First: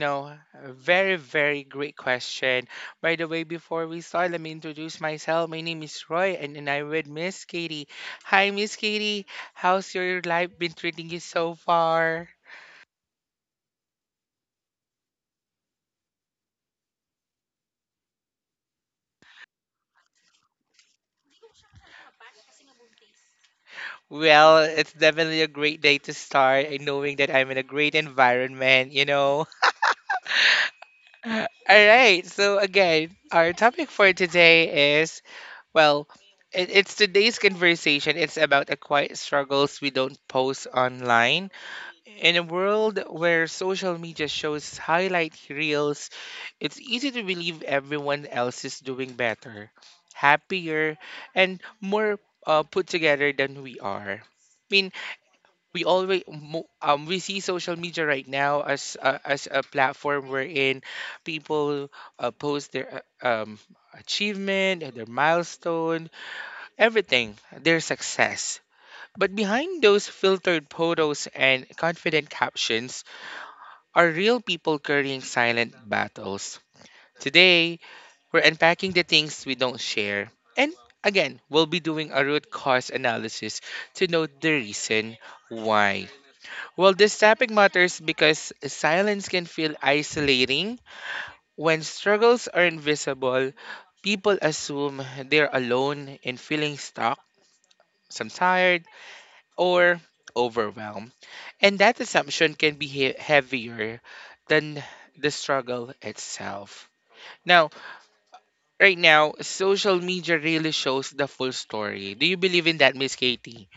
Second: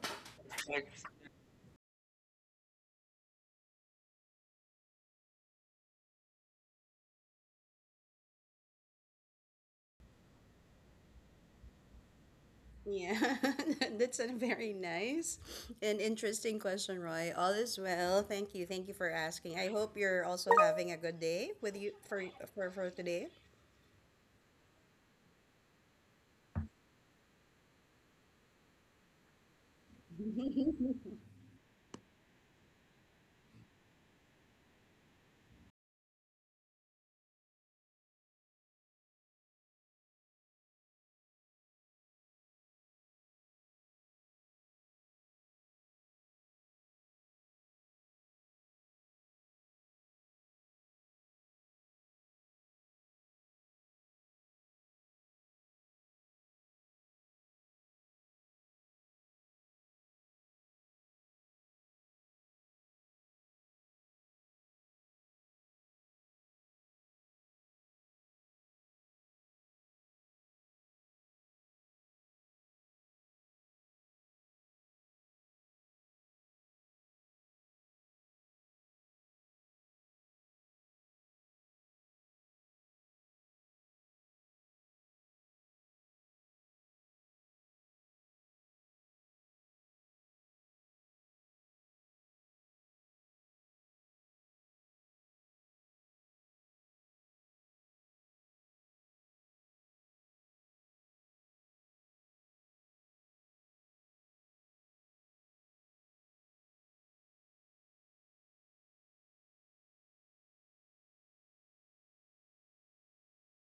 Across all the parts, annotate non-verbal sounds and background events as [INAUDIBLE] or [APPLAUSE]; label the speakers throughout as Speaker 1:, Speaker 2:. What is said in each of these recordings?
Speaker 1: know, a very great question. By the way, before we start, let me introduce myself. My name is Roy, and I'm with Miss Katie. Hi, Miss Katie. How's your life been treating you so far?
Speaker 2: Yeah, [LAUGHS] that's a very nice and interesting question, Roy. All is well. Thank you. Thank you for asking. I hope you're also having a good day with you for today.
Speaker 1: Well, it's definitely a great day to start, and knowing that I'm in a great environment. [LAUGHS] All right. So again, our topic for today is Well, it's today's conversation. It's about the quiet struggles we don't post online. In a world where social media shows highlight reels, it's easy to believe everyone else is doing better, happier, and more put together than we are. I mean, we always we see social media right now as a platform wherein people post their achievement, their milestones everything, their success. But behind those filtered photos and confident captions are real people carrying silent battles. Today, we're unpacking the things we don't share. And again, we'll be doing a root cause analysis to know the reason why. Well, this topic matters because silence can feel isolating. When struggles are invisible, people assume they're alone in feeling stuck, some tired, or overwhelm. And that assumption can be heavier than the struggle itself. Now, right now, social media really shows the full story. Do you believe in that, Miss Katie?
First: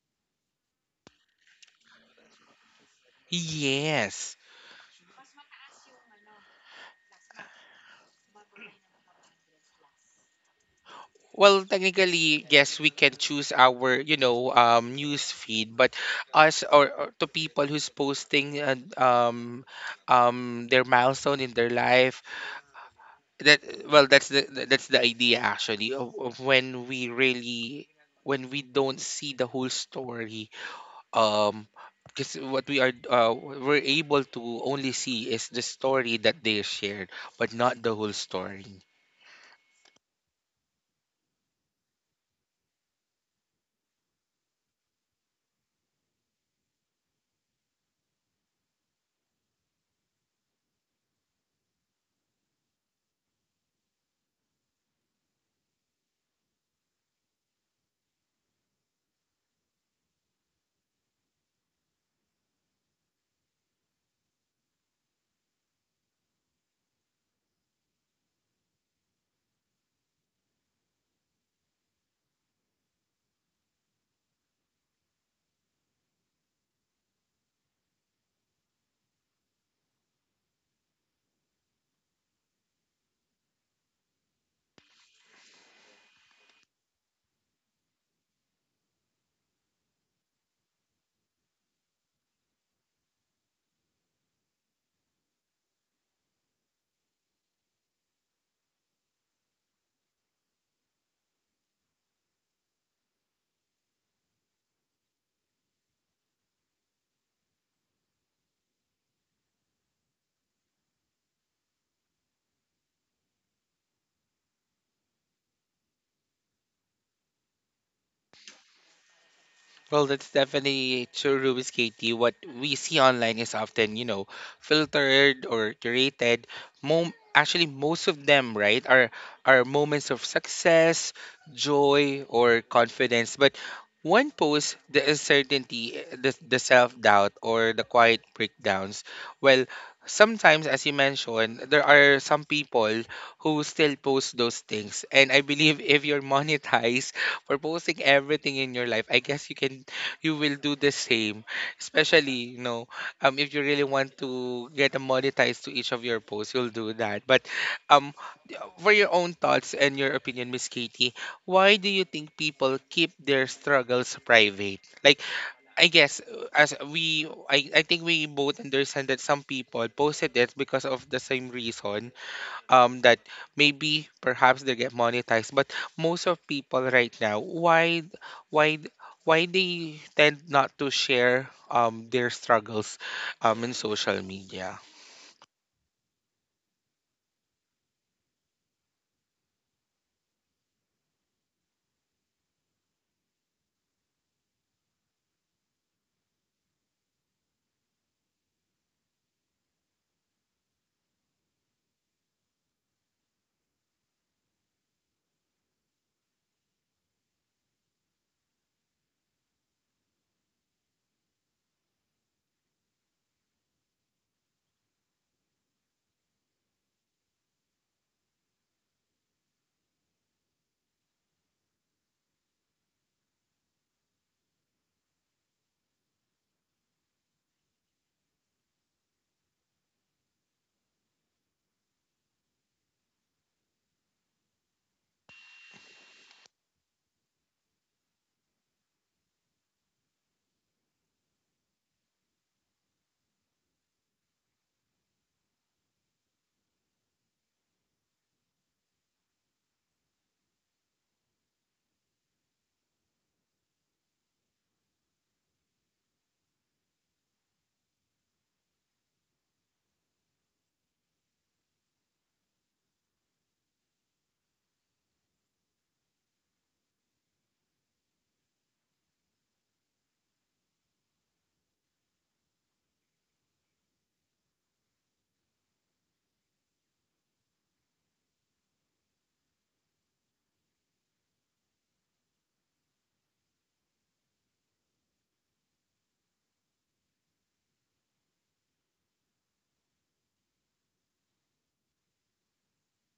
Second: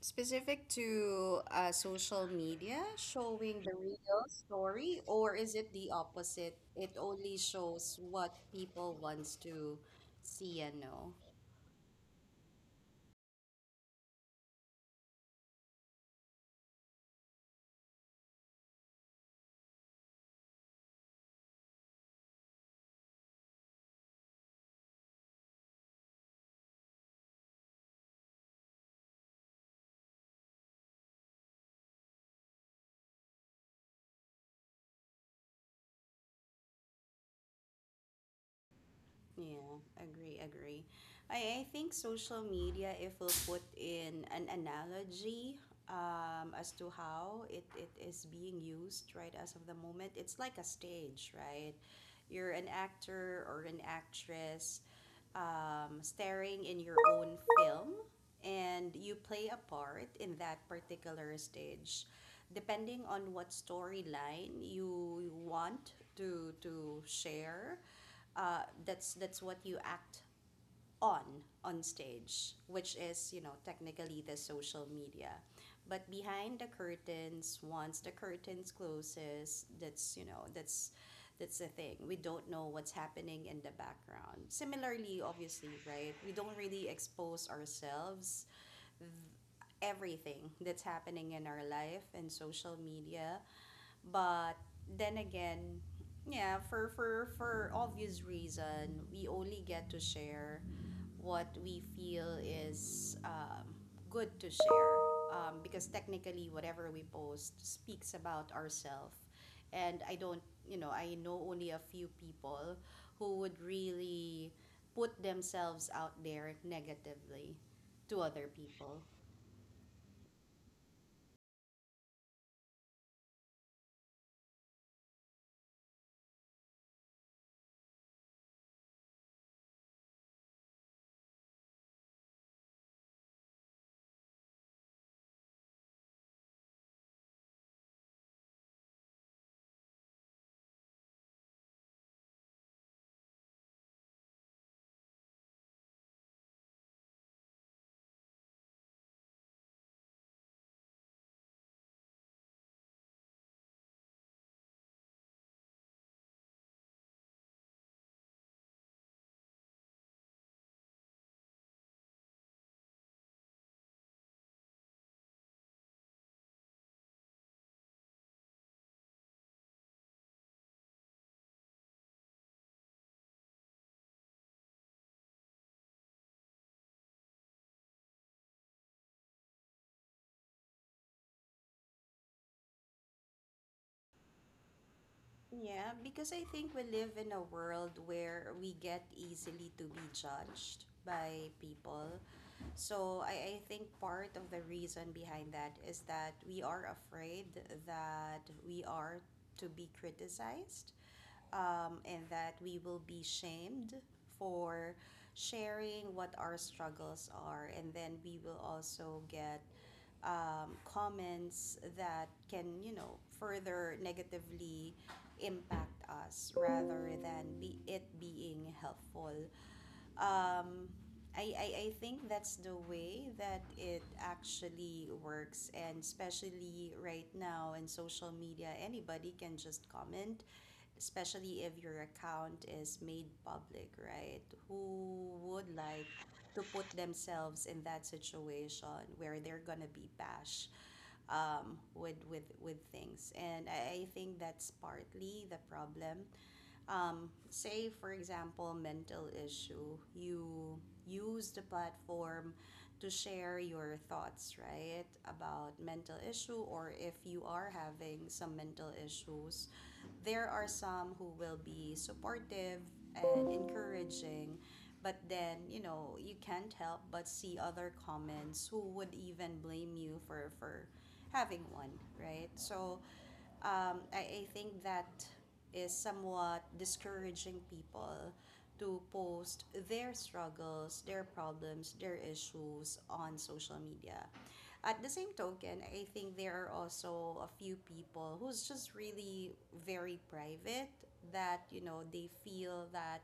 Speaker 2: Specific to social media, showing the real
Speaker 1: Yes.
Speaker 2: story, or is it the opposite? It only shows what people wants to see and know.
Speaker 1: Well, technically, yes, we can choose our news feed, but us or to people who's posting their milestone in their life, that well that's that's the idea actually of when we really when we don't see the whole story um because what we are we're able to only see is the story that they shared but not the whole story.
Speaker 2: Yeah, agree, agree. I think social media, if we'll put in an analogy as to how it is being used right as of the moment, it's like a stage, right? You're an actor or an actress starring in your own film, and you play a part in that particular stage. Depending on what storyline you want to share, that's what you act on on stage, which is, you know, technically the social media. But behind the curtains, once the curtains closes, that's the thing. We don't know what's happening in the background. Similarly, obviously, right, we don't really expose ourselves everything that's happening in our life and social media. But then again, yeah, for obvious reason, we only get to share what we feel is good to share, because technically whatever we post speaks about ourselves. And I don't you know, I know only a few people who would really put themselves out there negatively to other people.
Speaker 1: Well, that's definitely true, Ruby Katie. What we see online is often filtered or curated. Actually, most of them, right, are moments of success, joy, or confidence. But one post, the uncertainty, the self-doubt, or the quiet breakdowns. Well, sometimes, as you mentioned, there are some people who still post those things. And I believe if you're monetized for posting everything in your life. I guess you can you will do the same. Especially, you know, if you really want to get a monetized to each of your posts, you'll do that. But um for your own thoughts and your opinion, Miss Katie, why do you think people keep their struggles private? Like I guess as we I think we both understand that some people posted it because of the same reason that maybe perhaps they get monetized. But most of people right now, why why they tend not to share their struggles in social media?
Speaker 2: Yeah, because I think we live in a world where we get easily to be judged by people. So I think part of the reason behind that is that we are afraid that we are to be criticized, and that we will be shamed for sharing what our struggles are. And then we will also get comments that can, you know, further negatively impact us rather than be it being helpful. Um, I, I, I think that's the way that it actually works. And especially right now in social media, anybody can just comment, especially if your account is made public, right? Who would like to put themselves in that situation where they're going to be bashed with things? And I think that's partly the problem. Say, for example, mental issue, you use the platform to share your thoughts, right, about mental issue, or if you are having some mental issues, there are some who will be supportive and encouraging. But then, you know, you can't help but see other comments who would even blame you for having one, right? So, I think that is somewhat discouraging people to post their struggles, their problems, their issues on social media. At the same token, I think there are also a few people who's just really very private, that, you know, they feel that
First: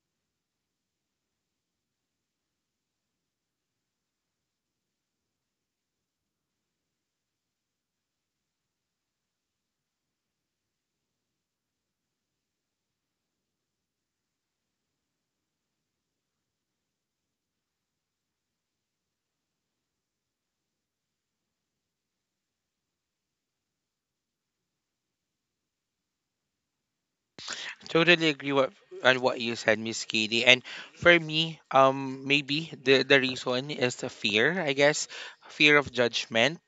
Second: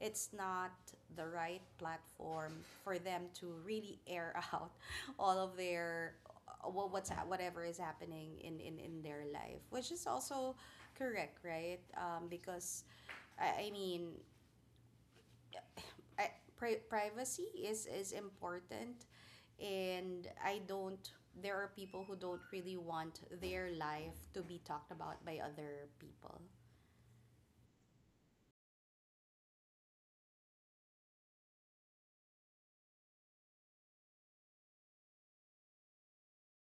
Speaker 2: it's not the right platform for them to really air out [LAUGHS] all of their whatever is happening in their life, which is also correct, right? Because I mean, I, privacy is important. And I don't There are people who don't really want their life to be talked about by other people,
Speaker 1: Totally agree what on what you said, Miss Katie. And for me, maybe the reason is the fear, I guess, fear of judgment.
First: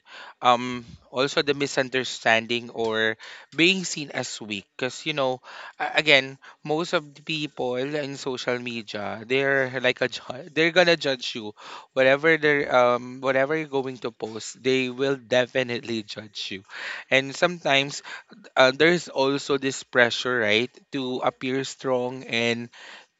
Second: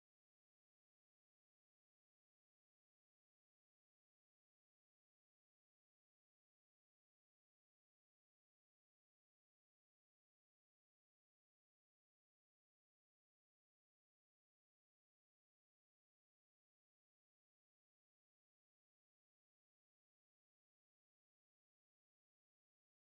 Speaker 1: Um, also the misunderstanding or being seen as weak. Cause you know, again, most of the people in social media, they're like they're gonna judge you, whatever they're whatever you're going to post, they will definitely judge you, and sometimes there's also this pressure, right, to appear strong and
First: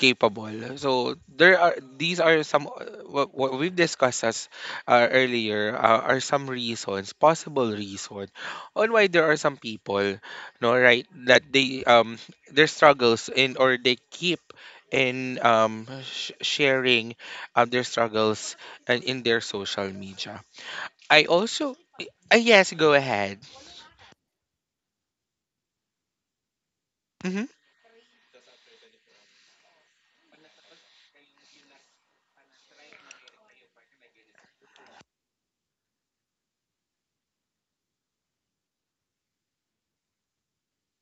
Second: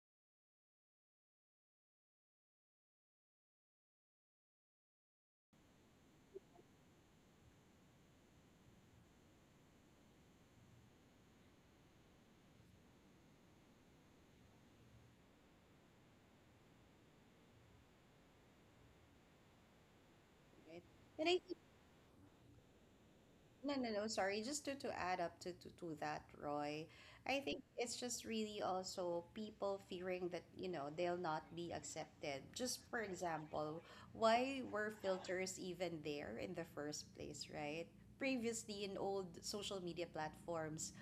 Speaker 1: capable. So there are these are some what we've discussed as earlier are some reasons, possible reason, on why there are some people, no, right, that they their struggles in or they keep in sharing their struggles and in their social media.
Speaker 2: right?
Speaker 1: I
Speaker 2: And I
Speaker 1: also yes, go ahead.
Speaker 2: No, no, no, sorry. Just to add up to that, Roy, I
Speaker 1: Hmm.
Speaker 2: think it's just really also people fearing that, you know, they'll not be accepted. Just for example, why were filters even there in the first place, right? Previously, in old social media platforms,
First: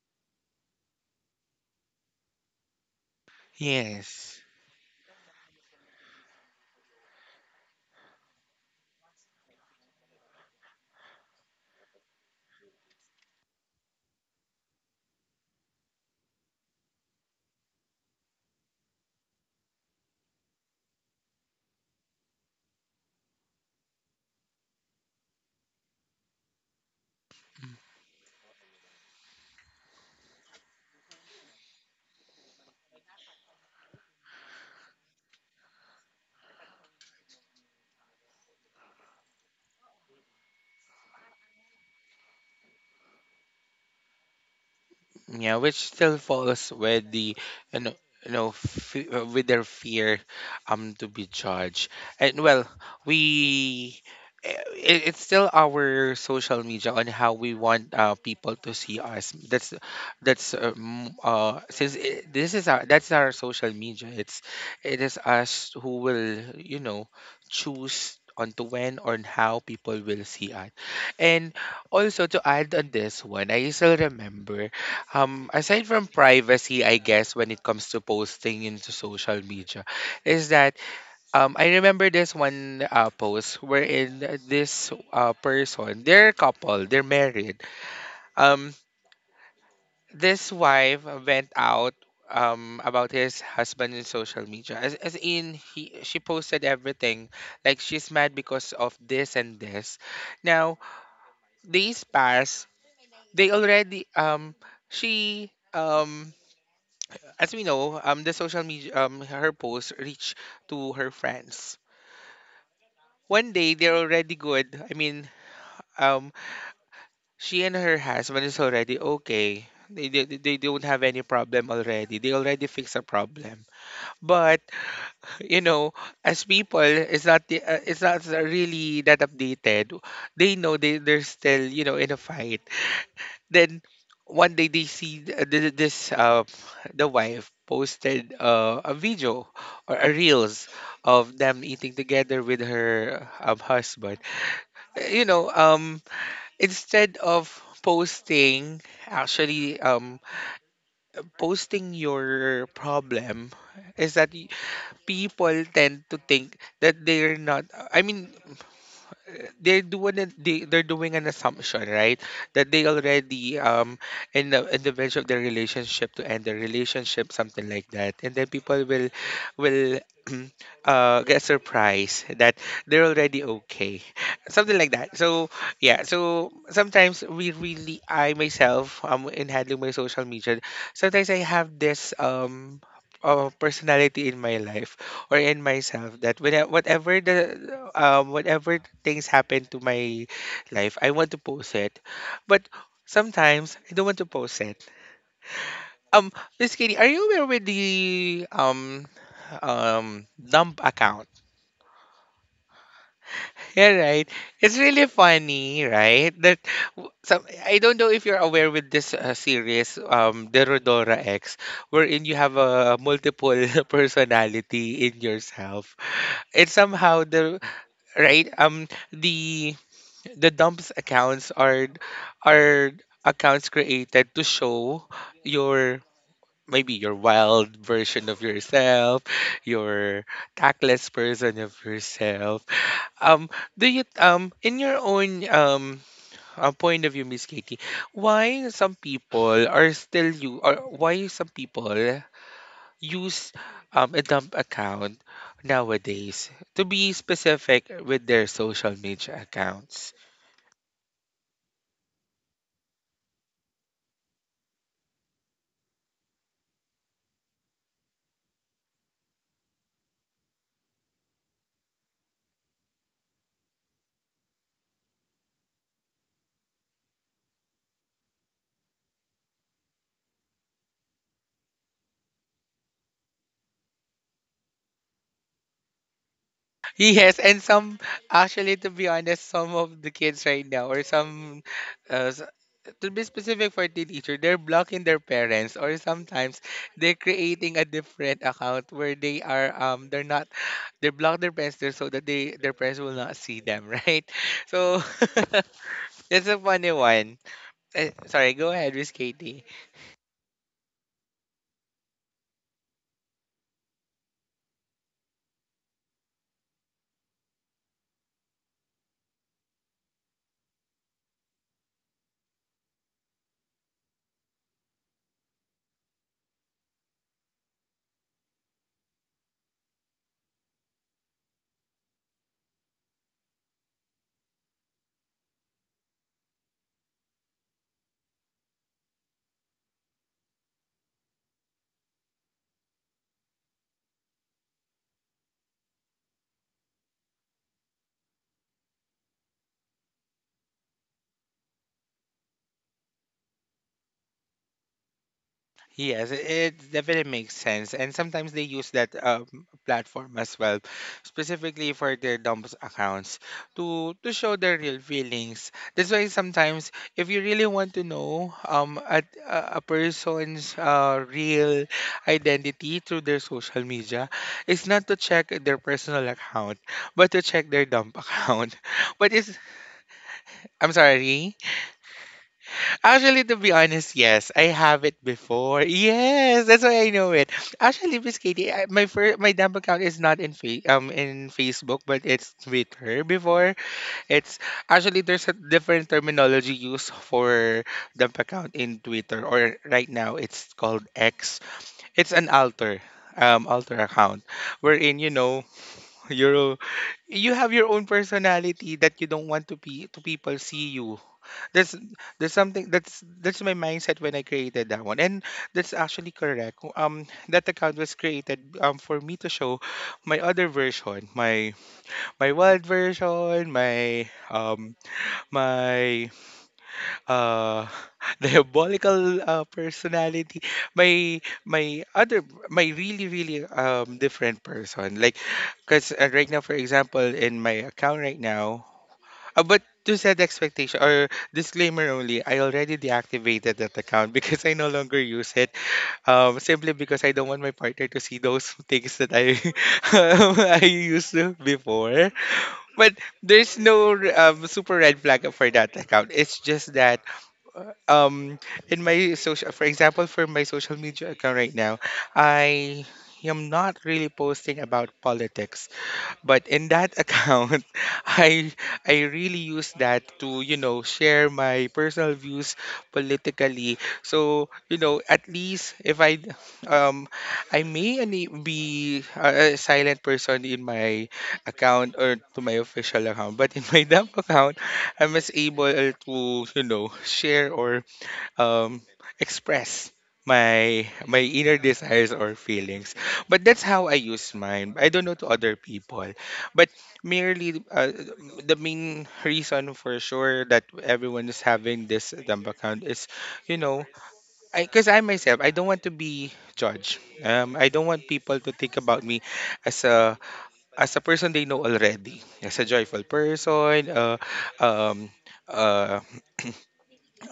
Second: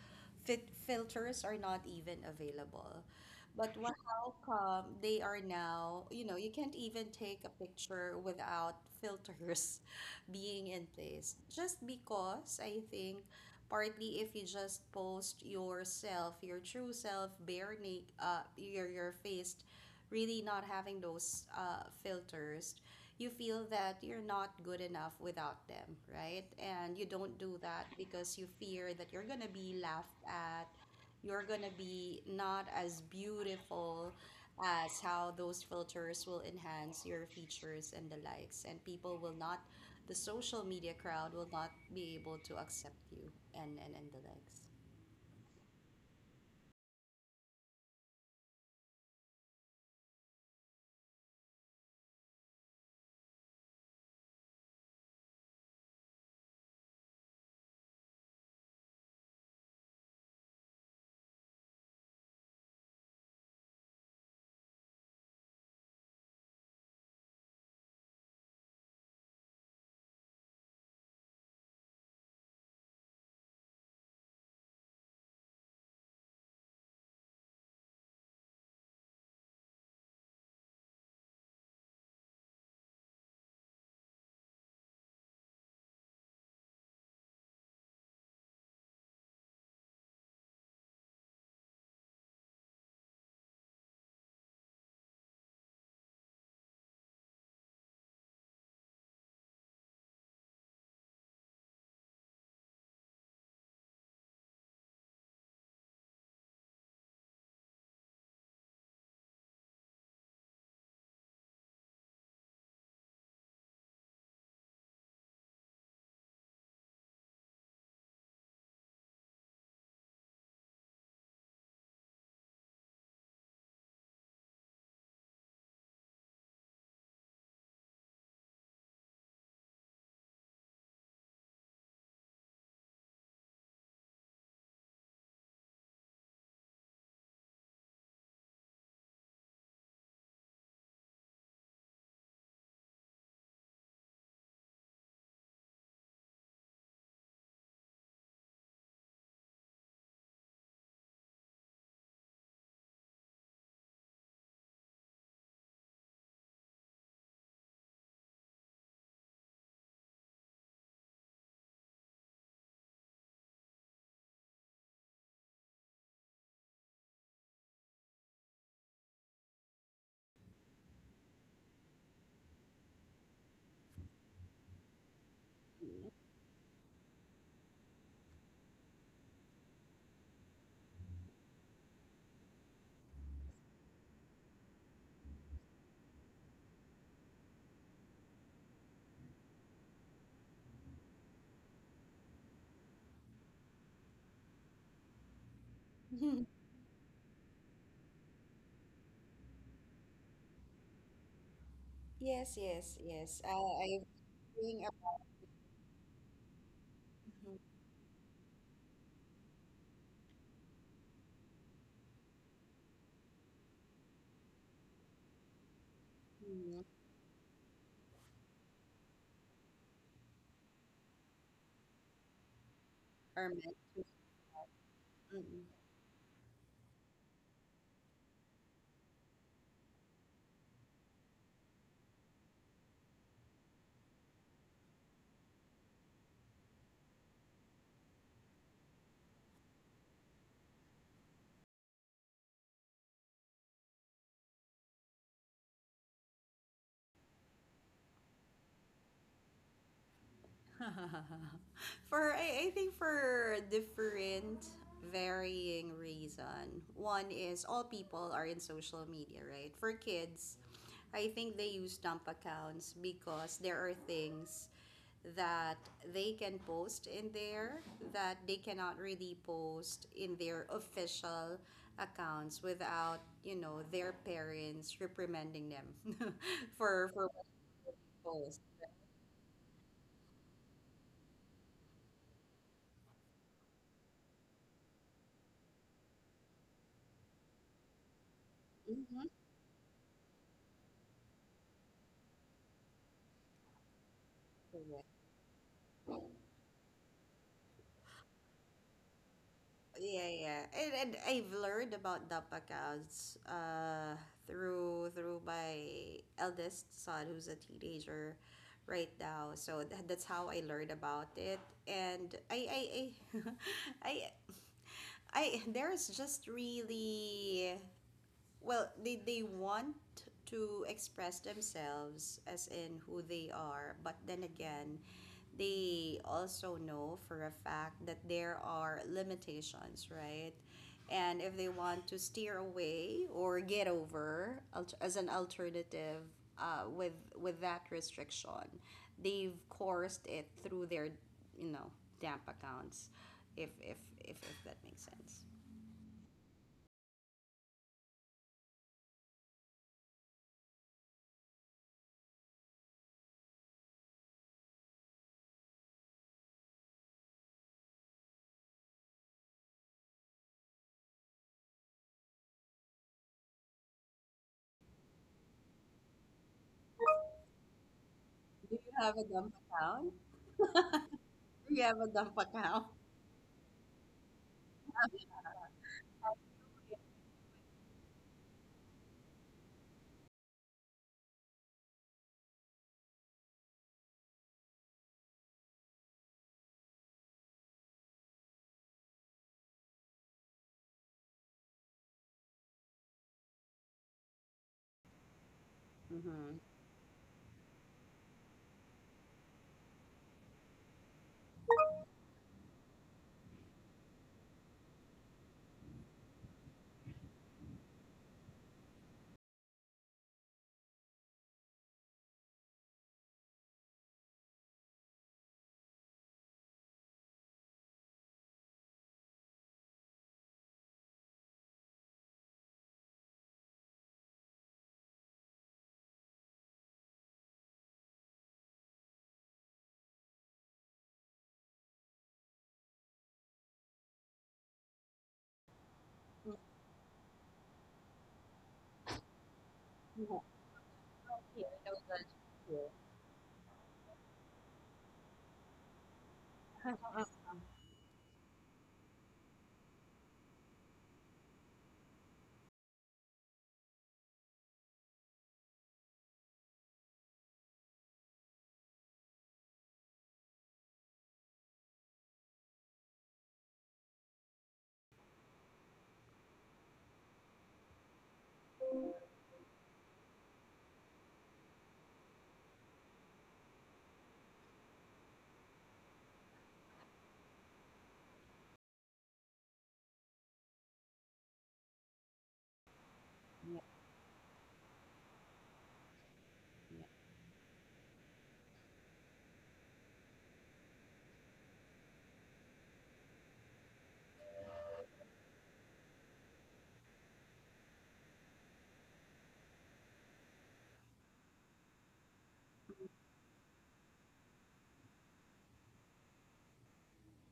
Speaker 2: fit filters are not even available. But how
Speaker 1: Yes.
Speaker 2: come they are now? You know, you can't even take a picture without filters [LAUGHS] being in place. Just because, I think, partly, if you just post yourself, your true self, bare naked, your face, really not having those filters, you feel that you're not good enough without them, right? And you don't do that because you fear that you're gonna be laughed at, you're gonna be not as beautiful as how those filters will enhance your features and the likes, and people will not, the social media crowd will not be able to accept you, and the likes.
Speaker 1: Yeah, which still falls with the you know, you know with their fear to be judged. And well, we it's still our social media on how we want people to see us. That's since it, this is our that's our social media. It's it is us who will you know choose on to when or on how people will see us. And also to add on this one, I still remember aside from privacy, I guess when it comes to posting into social media, is that I remember this one post wherein this person, they're a couple, they're married. Um, this wife went out about his husband in social media, as in he she posted everything, like she's mad because of this and this. Now days pass, they already she As we know, the social media, her post reached to her friends. One day, they're already good. I mean, um, she and her husband is already okay. They don't have any problem already. They already fix a problem. But you know, as people, it's not it's not really that updated. They know they're still you know in a fight. Then one day they see this the wife posted a video or a reels of them eating together with her husband. You know, instead of posting, actually, posting your problem is that people tend to think that they're not. I mean, they're doing it, they're doing an assumption right that they already in the verge of their relationship to end their relationship something like that and then people will [CLEARS THROAT] get surprised that they're already okay something like that so yeah so sometimes we really I myself in handling my social media sometimes I have this personality in my life or in myself that when I, whatever the whatever things happen to my life, I want to post it. But sometimes I don't want to post it. Um,
Speaker 2: Mm.
Speaker 1: Miss Kitty, are you aware with the dump account? [LAUGHS]
Speaker 2: [LAUGHS] Yes, yes, yes I
Speaker 1: Yeah, right. It's
Speaker 2: think
Speaker 1: really funny, right? That some
Speaker 2: Mhm,
Speaker 1: I don't know if you're aware with this series, Derodora X, wherein you have a multiple [LAUGHS] personality in yourself. It's
Speaker 2: mhm,
Speaker 1: somehow the right? The dumps accounts are
Speaker 2: are
Speaker 1: accounts
Speaker 2: meant to-
Speaker 1: created to show
Speaker 2: mhm.
Speaker 1: your maybe your wild version of yourself, your tactless person of yourself. Um, do you in your own point of view, Miss Katie, why some people are still you or why some people use a dump account nowadays to be specific with their social media accounts.
Speaker 2: [LAUGHS] For, I think, for different varying reason. One is all people are in social media, right? For kids, I think they use dump accounts because there are things that they can post in there that they cannot really post in their official accounts without, you know, their parents reprimanding them [LAUGHS] for
Speaker 1: Yes,
Speaker 2: what
Speaker 1: and some
Speaker 2: post.
Speaker 1: actually, to be honest, some of the kids right now, or some uh, s- to be specific for teenager, they're blocking their parents, or sometimes they're creating a different account where
Speaker 2: Mhm.
Speaker 1: they are they're not they block their parents there so that they their parents will not see them, [LAUGHS] right? So [LAUGHS] that's a funny one. Eh, sorry, go ahead, Miss Katie.
Speaker 2: Yeah, yeah. And I've learned about the accounts through my eldest son who's a teenager right now. So that's how I learned about it. And I [LAUGHS] I, I, there's just really, well, they want to express themselves as in who they are, but then again, they also know for a fact that there are limitations, right? And if they want to steer away or get over as an alternative uh, with with that restriction, they've coursed it through their, you know, damp accounts, if that makes sense.
Speaker 1: Yes, it definitely makes sense. And sometimes they use that platform as well, specifically for their dump accounts to show their real feelings. That's why sometimes if you really want to know a person's real identity through their social media, it's not to check their personal account, but to check their dump
Speaker 2: Do
Speaker 1: account.
Speaker 2: you have
Speaker 1: [LAUGHS]
Speaker 2: a
Speaker 1: But it's
Speaker 2: dump account?
Speaker 1: I'm sorry.
Speaker 2: Yeah, magkapakao.
Speaker 1: Actually, to be honest, yes, I have it before. Yes, that's why I know it. Actually, Miss Katie, I, my dump account is not in in Facebook, but it's Twitter before. It's actually there's a different terminology used for dump account in Twitter, or right now it's called X. It's an alter, alter account, wherein you know [LAUGHS]
Speaker 2: Mhm.
Speaker 1: you're you have your own personality that you don't want to be to people see you that's there's something that's my mindset when I created that one, and that's actually correct. That account was created for me to show my other version, my wild version, my my uh [LAUGHS] diabolical personality, my my other my really different person. Like, cause right now, for example, in my account right now, but to set expectation or disclaimer only, I already deactivated that account [LAUGHS] because I no longer use it. Simply because I don't want my partner to see those [LAUGHS] things that I
Speaker 2: Yeah,
Speaker 1: [LAUGHS] I used to
Speaker 2: yeah, no judgment
Speaker 1: before.
Speaker 2: here.
Speaker 1: But there's no super red flag for that account. It's just that um in my social, for example, for my social media account right now, I am not really posting about politics but in that account, [LAUGHS] I I really use that to, you know, share my personal views politically. So, you know, at least if I um I may be a silent person in my account or to my official account, but in my [LAUGHS] dump account, I was able to, you know, share or um, express my inner desires or feelings. But that's how I use mine. I don't know to other people, but merely the main reason for sure that everyone is having this dump account is, you know, because 'cause I myself I don't want to be judged. I don't want people to think about me as a as a person they know already, as a joyful person, um, uh, [CLEARS THROAT]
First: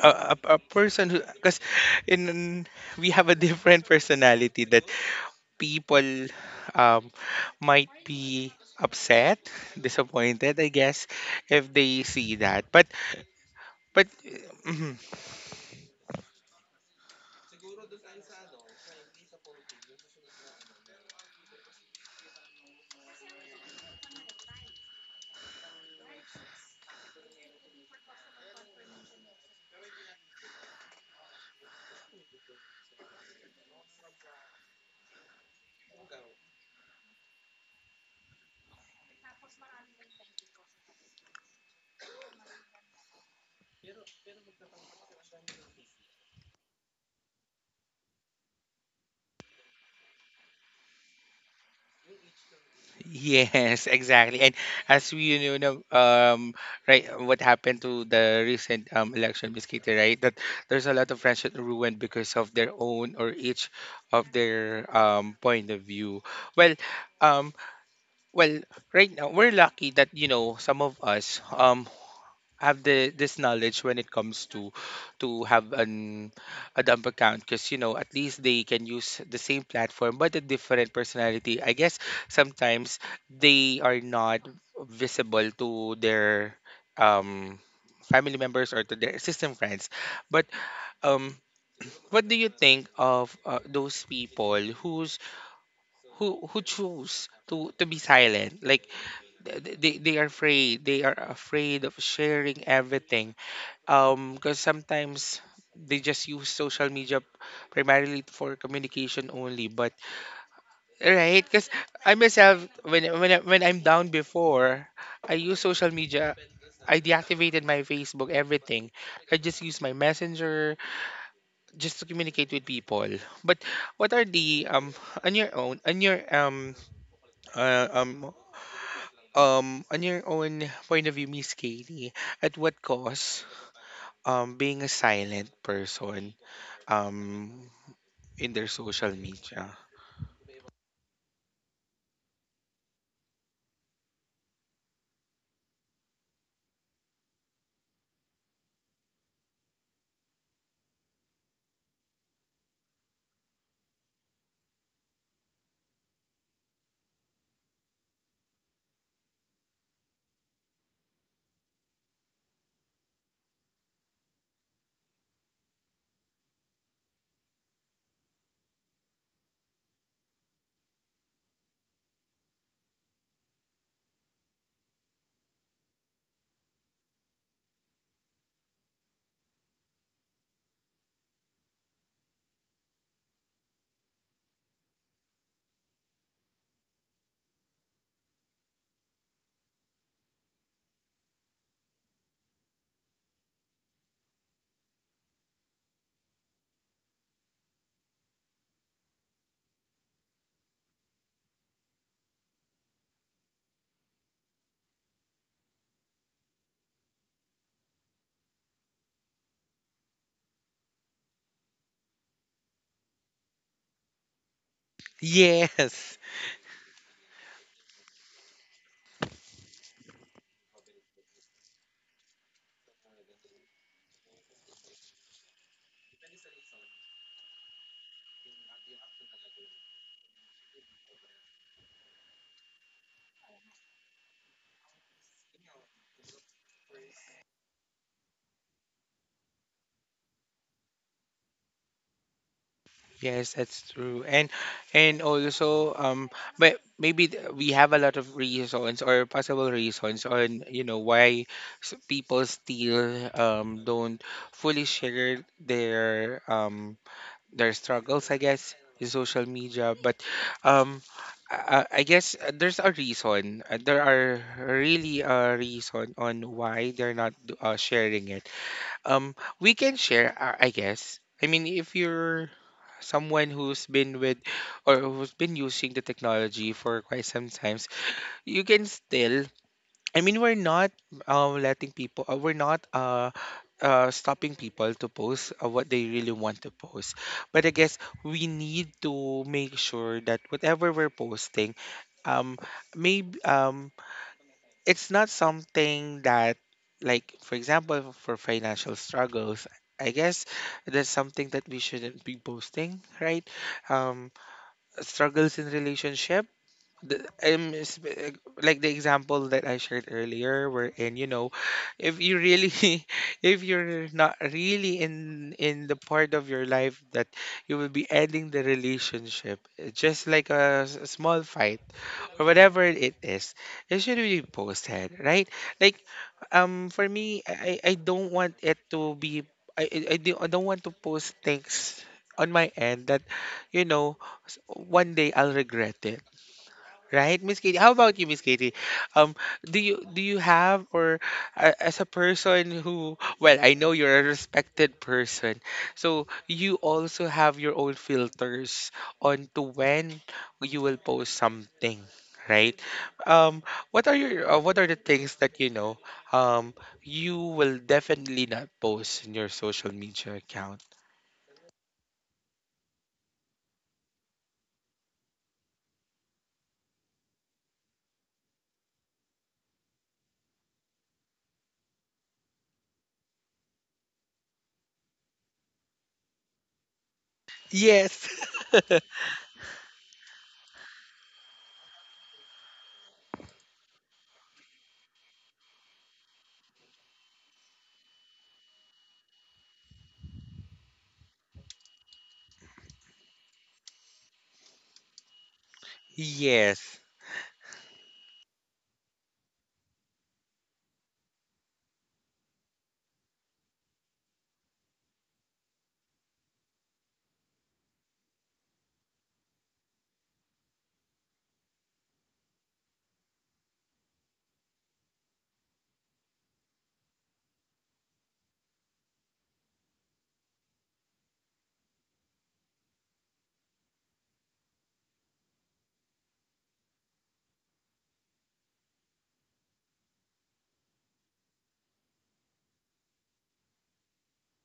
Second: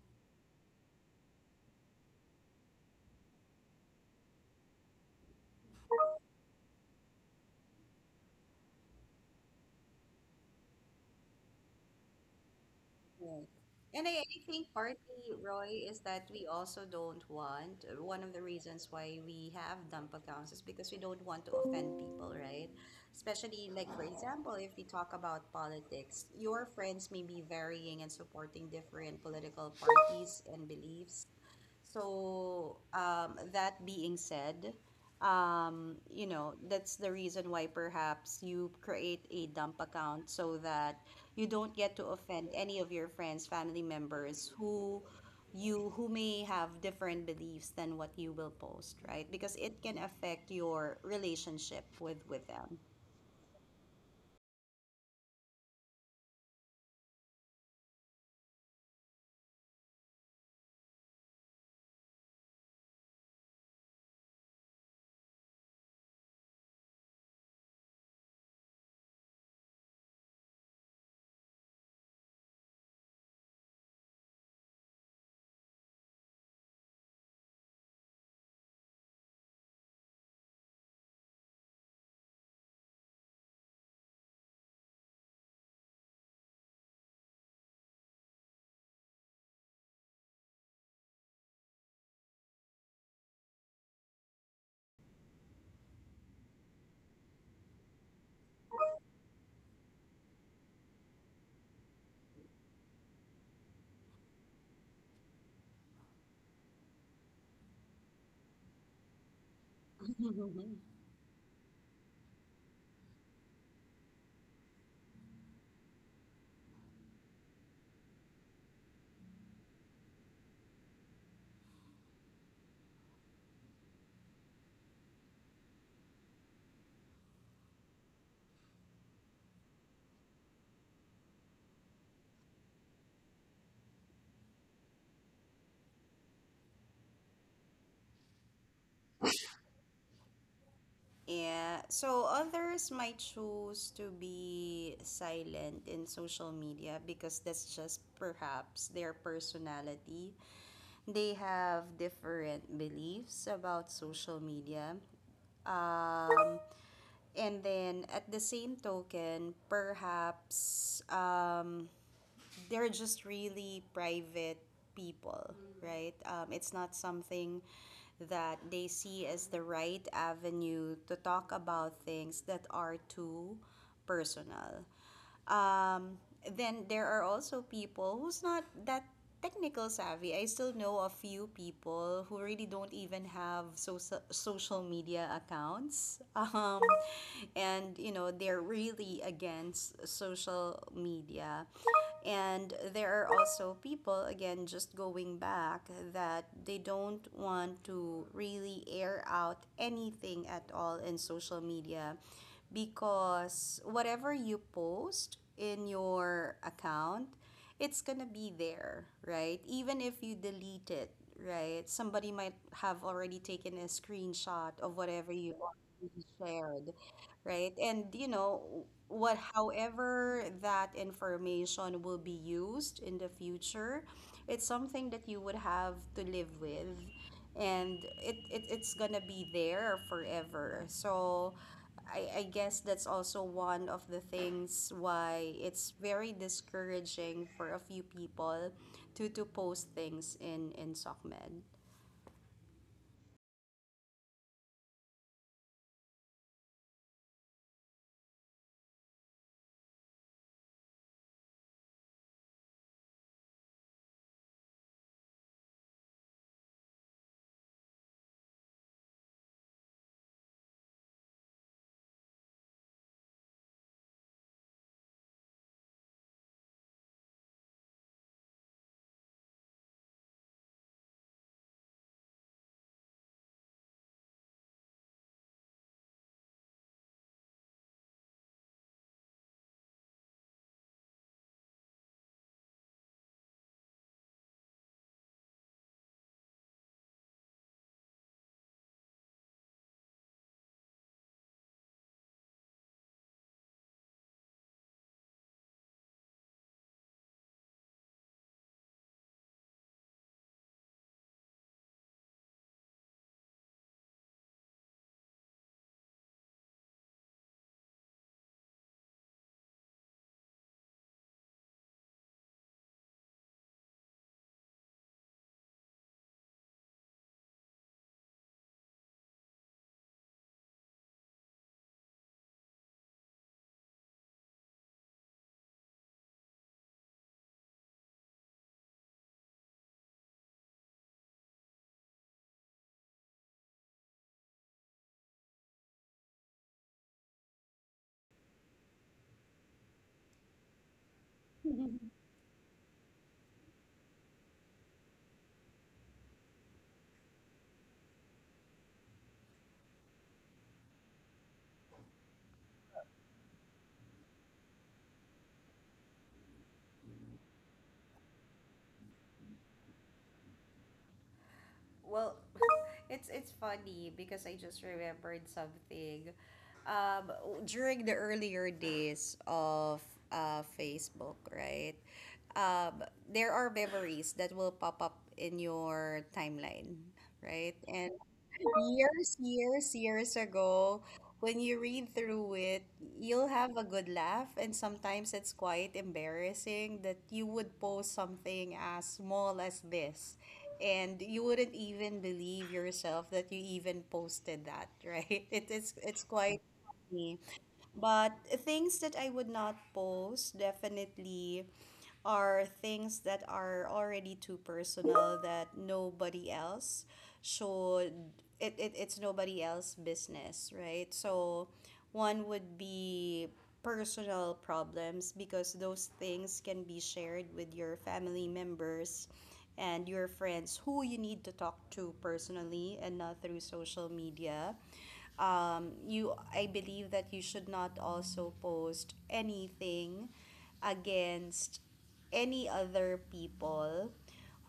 Speaker 1: a person who because in we have a different [LAUGHS] personality that people um might be upset, disappointed, I guess, if they see that
Speaker 2: Okay. And
Speaker 1: but
Speaker 2: I think
Speaker 1: mhm,
Speaker 2: partly, Roy, is that we also don't want, one of the reasons why we have dump accounts is because we don't want to offend people, right? Especially, like, for example, if we talk about politics, your friends may be varying and supporting different political parties and beliefs. So, that being said, you know, that's the reason why perhaps you create a dump account so that you don't get to offend any of your friends, family members, who you who may have different beliefs than what you will post, right? Because it can affect your relationship with them.
Speaker 1: yes, [LAUGHS] exactly. And as we, you know, right, what happened to the recent election biscuit, right? That there's a lot of friendship ruined because of their own or each of their point of view. Well um Well, right now we're lucky that, you know, some of us have the this knowledge when it comes to have an a dump account, because, you know, at least they can use the same platform but a different personality. I guess sometimes they are not visible to their um family members or to their system friends. But um what do you think of those people who's who choose to be silent? Like they are afraid of sharing everything, because sometimes they just use social media primarily for communication only. But right, because I myself when I'm down before, I use social media, I deactivated my Facebook, everything. I just use my Messenger just to communicate with people. But what are the on your own on your um uh, um on your own point of view, Miss Katie, at what cost being a silent person um in their social media?
Speaker 2: Yeah, so others might choose to be silent in social media because that's just perhaps their personality. They have different beliefs about social media. Um, and then, at the same token, perhaps, they're just really private people, right? It's not something that they see as the right avenue to talk about things that are too personal. Um, then there are also people who's not that technical savvy. I still know a few people who really don't even have social media accounts. [LAUGHS] And you know, they're really against social media. And there are also people, again, just going back, that they don't want to really air out anything at all in social media, because whatever you post in your account, it's gonna be there, right? Even if you delete it, right? Somebody might have already taken a screenshot of whatever you
Speaker 1: Yes,
Speaker 2: already shared, right? And you know, what, however that information will be used in the future, it's something that you would have to live with. And it's gonna be there forever. So I guess that's also one of the things why it's very discouraging for a few people to post things in SOCMED.
Speaker 1: yes, that's true. And also, but maybe we have a lot of reasons or possible reasons on, you know, why people still don't fully share their struggles, I guess, in social media. But um, I guess there's a reason. There are really a reason on why they're not sharing it. We can share, I guess. I mean, if you're someone who's been with or who's been using the technology for quite some times, you can still, I mean, we're not letting people, we're not stopping people to post what they really want to post. But I guess we need to make sure that whatever we're posting, um, maybe it's not something that, like, for example, for financial struggles, I guess that's something that we shouldn't be posting, right? Um, struggles in relationship, the, um, sp- uh, like the example that I shared earlier, wherein, you know, if you really, [LAUGHS] if you're not really in the part of your life that you will be ending the relationship, just like a small fight or whatever it is, it should be posted, right? Like, for me, I don't want it to be. I don't want to post things on my end that, you know, one day I'll regret it. Right, Miss Katie? How about you, Miss Katie? Um, do you have? Or as a person who, well, I know you're a respected person, so you also have your own filters on to when you will post something, right? Um, what are your what are the things that, you know, um you will definitely not post in your social media account?
Speaker 2: Well, [LAUGHS] it's funny because I just remembered something, um during the earlier days of Facebook, right? um there are memories that will pop up in your timeline, right? And
Speaker 1: Yes. [LAUGHS]
Speaker 2: years, years, years ago, when you read through it, you'll have a good laugh, and sometimes it's quite embarrassing that you would post something as small as this, and you wouldn't even believe yourself that you even posted that, [LAUGHS] right? It's quite
Speaker 1: Yes.
Speaker 2: funny. But things that I would not post definitely are things that are already too personal that nobody else should, it's nobody else business, right? So one would be personal problems, because those things can be shared with your family members and your friends who you need to talk to personally and not through social media. You, I believe that you should not also post anything against any other people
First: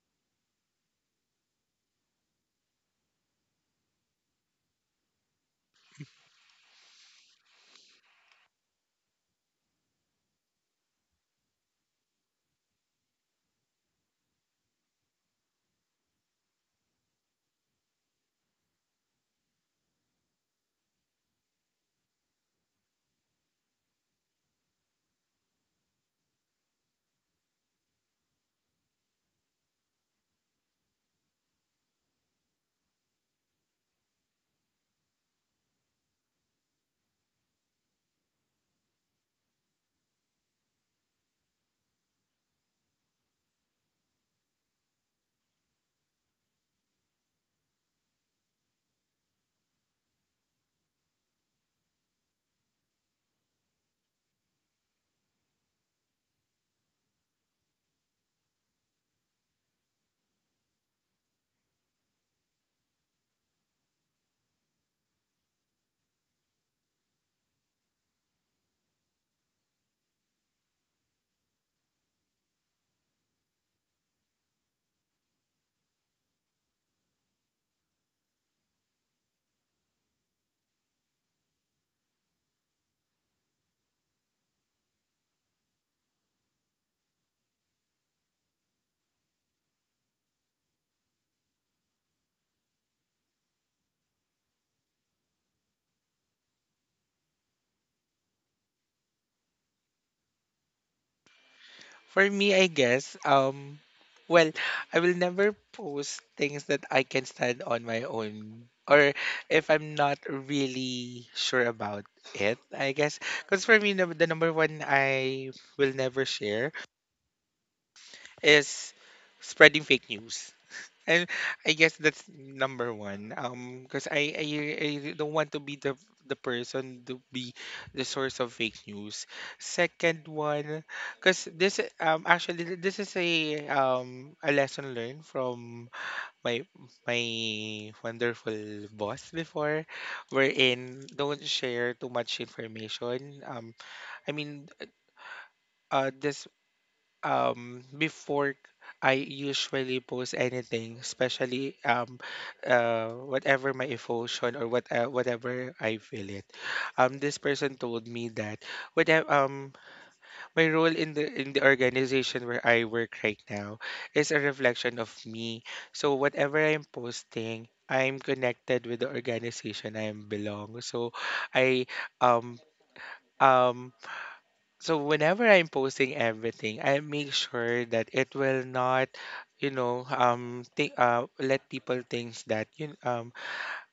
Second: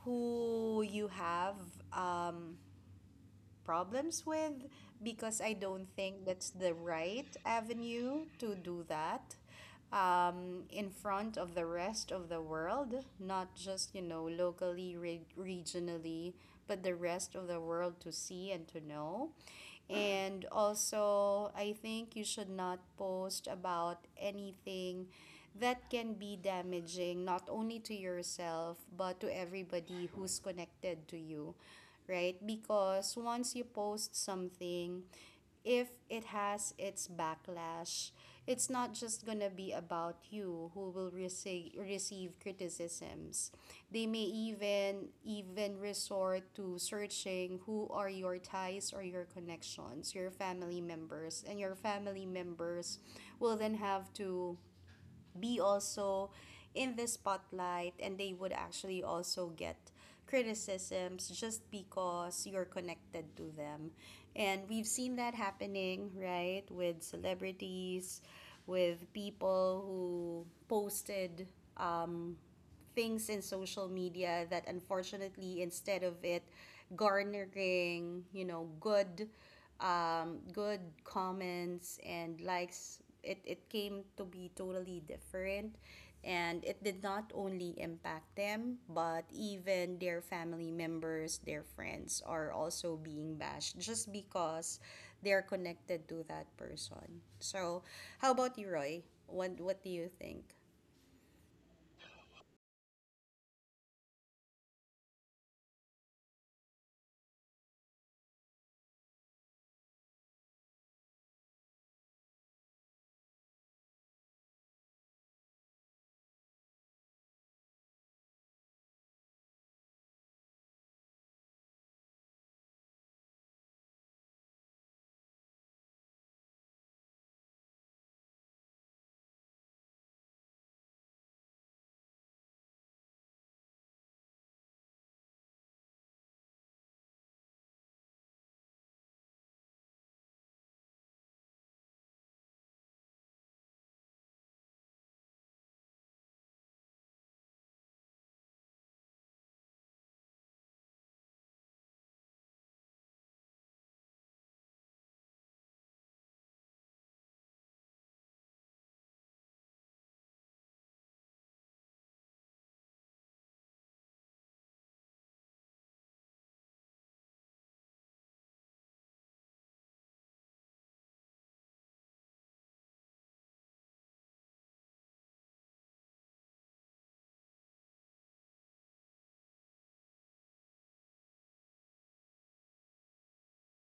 Speaker 2: who you have um, problems with, because I don't think that's the right avenue to do that in front of the rest of the world, not just, you know, locally, regionally, but the rest of the world to see and to know. And also, I think you should not post about anything that can be damaging not only to yourself but to everybody who's connected to you, right? Because once you post something, if it has its backlash, it's not just gonna be about you who will receive criticisms. They may even resort to searching who are your ties or your connections, your family members, and your family members will then have to be also in the spotlight, and they would actually also get criticisms just because you're connected to them. And we've seen that happening, right, with celebrities, with people who posted um, things in social media that, unfortunately, instead of it garnering, you know, good, good comments and likes, it came to be totally different. And it did not only impact them, but even their family members, their friends are also being bashed just because they're connected to that person. So how about you, Roy? What do you think?
Speaker 1: For me, I guess, well, I will never post things that I can stand on my own. Or if I'm not really sure about it, I guess. Because for me, the number one I will never share is spreading fake news. And I guess that's number one. Because I don't want to be the person to be the source of fake news. Second one, because this actually this is a lesson learned from my my wonderful boss before, wherein don't share too much information. I mean, this before I usually post anything, especially whatever my emotion or whatever I feel it. Um, this person told me that whatever my role in the organization where I work right now is a reflection of me. So whatever I'm posting, I'm connected with the organization I belong. So I um um so whenever I'm posting everything, I make sure that it will not, you know, let people think that you, um,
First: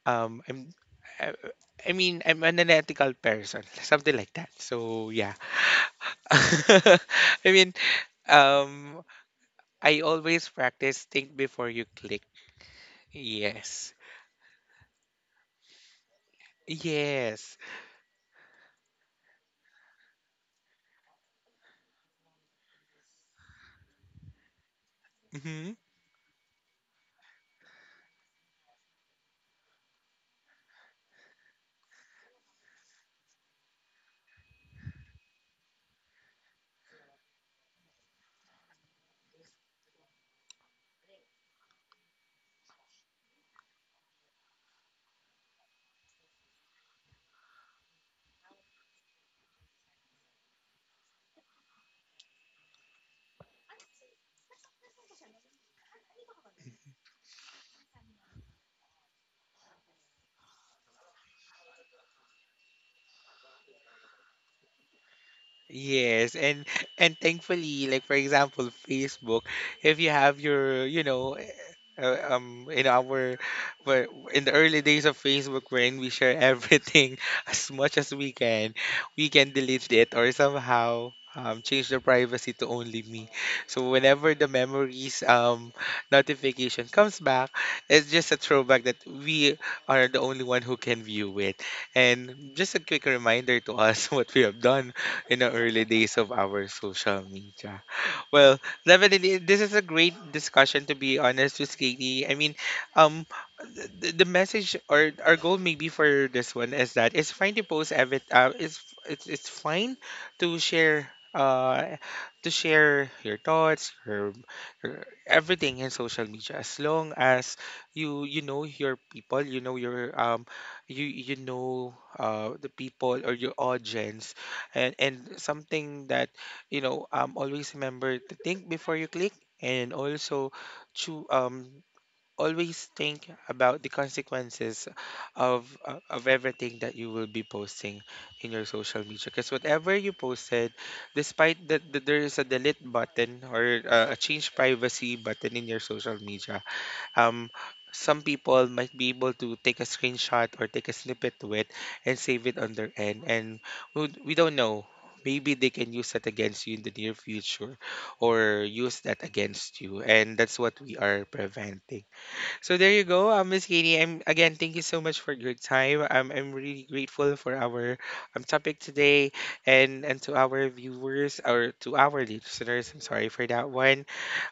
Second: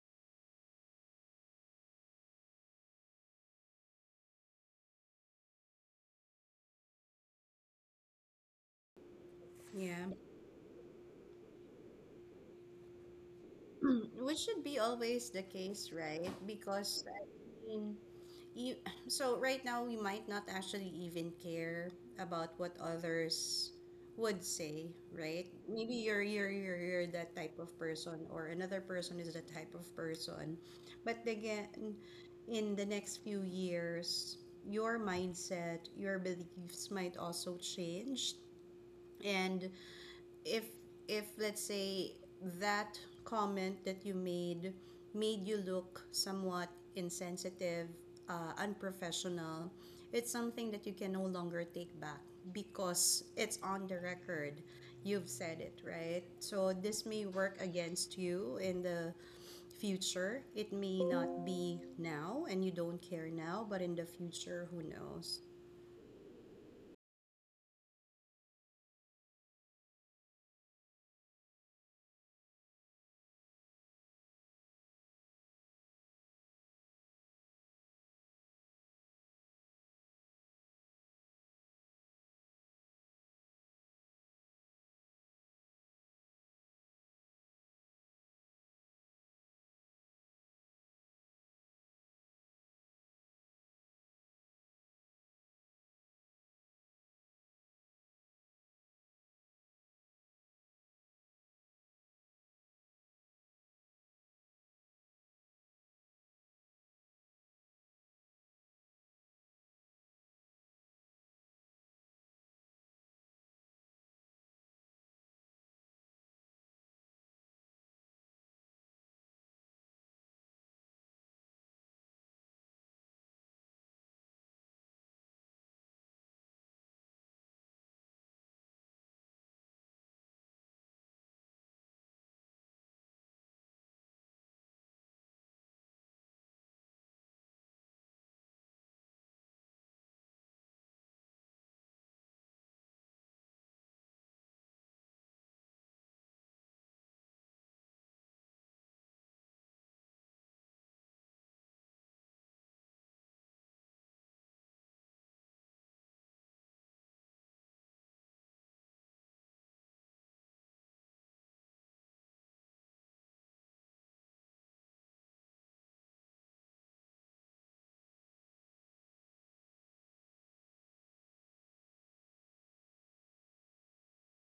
Speaker 1: um, I'm, I, I mean, I'm an unethical person, [LAUGHS] something like that. So yeah, [LAUGHS] I mean, um, I
Speaker 2: Yeah.
Speaker 1: always practice think before you click. Yes,
Speaker 2: Mm. Which should be always the case, right? Because I
Speaker 1: yes.
Speaker 2: mean, you [CLEARS THROAT] so right now, we might not actually even care about what others would say, right?
Speaker 1: Mm-hmm.
Speaker 2: Maybe you're that type of person, or another person is that type of person. But again, in the next few years, your mindset, your beliefs might also change. And if if let's say that comment that you made made you look somewhat insensitive, unprofessional, it's something that you can no longer take back because it's on the record. You've said it, right? So this may work against you in the future. It may not be now and you don't care now, but in the future, who knows?
Speaker 1: Yes, and thankfully, like for example, Facebook, if you have your, you know, in our, where in the early days of Facebook, wherein we share everything [LAUGHS] as much as we can delete it or somehow change the privacy to only me. So whenever the memories notification comes back, it's just a throwback that we are the only one who can view it. And just a quick reminder to us [LAUGHS] what we have done [LAUGHS] in the early days of our social media. Well, definitely, this is a great discussion, to be honest with Katie. I mean, um, the message or our goal maybe for this one is that it's fine to post every it's fine to share uh to share your thoughts, your everything in social media as long as you know your people, you know your you you know the people or your audience. And something that, you know, always remember to think before you click. And also to always think about the consequences of everything that you will be posting in your social media, because whatever you posted, despite that there is a delete button or a change privacy button in your social media, um, some people might be able to take a screenshot or take a snippet to it and save it on their end. And we don't know. Maybe they can use that against you in the near future or use that against you. And that's what we are preventing. So there you go, Miss Katie. I'm, again, thank you so much for your time. I'm really grateful for our, topic today. And to our viewers or to our listeners, I'm sorry for that one.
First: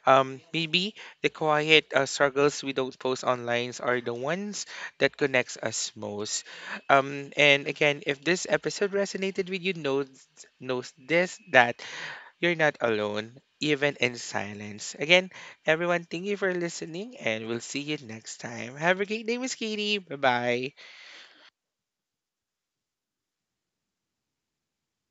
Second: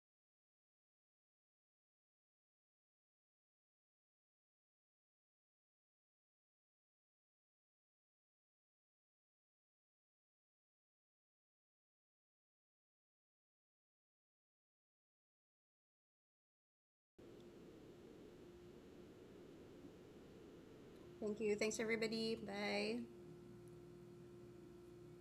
Speaker 1: Maybe the quiet, struggles we don't post online are the ones that connects us most. And again, if this episode resonated with you, knows, knows this, that you're not alone, even in silence. Again, everyone, thank you for listening, and we'll see you next time. Have a great day, Miss Katie. Bye bye.
Speaker 2: Thank you. Thanks, everybody. Bye.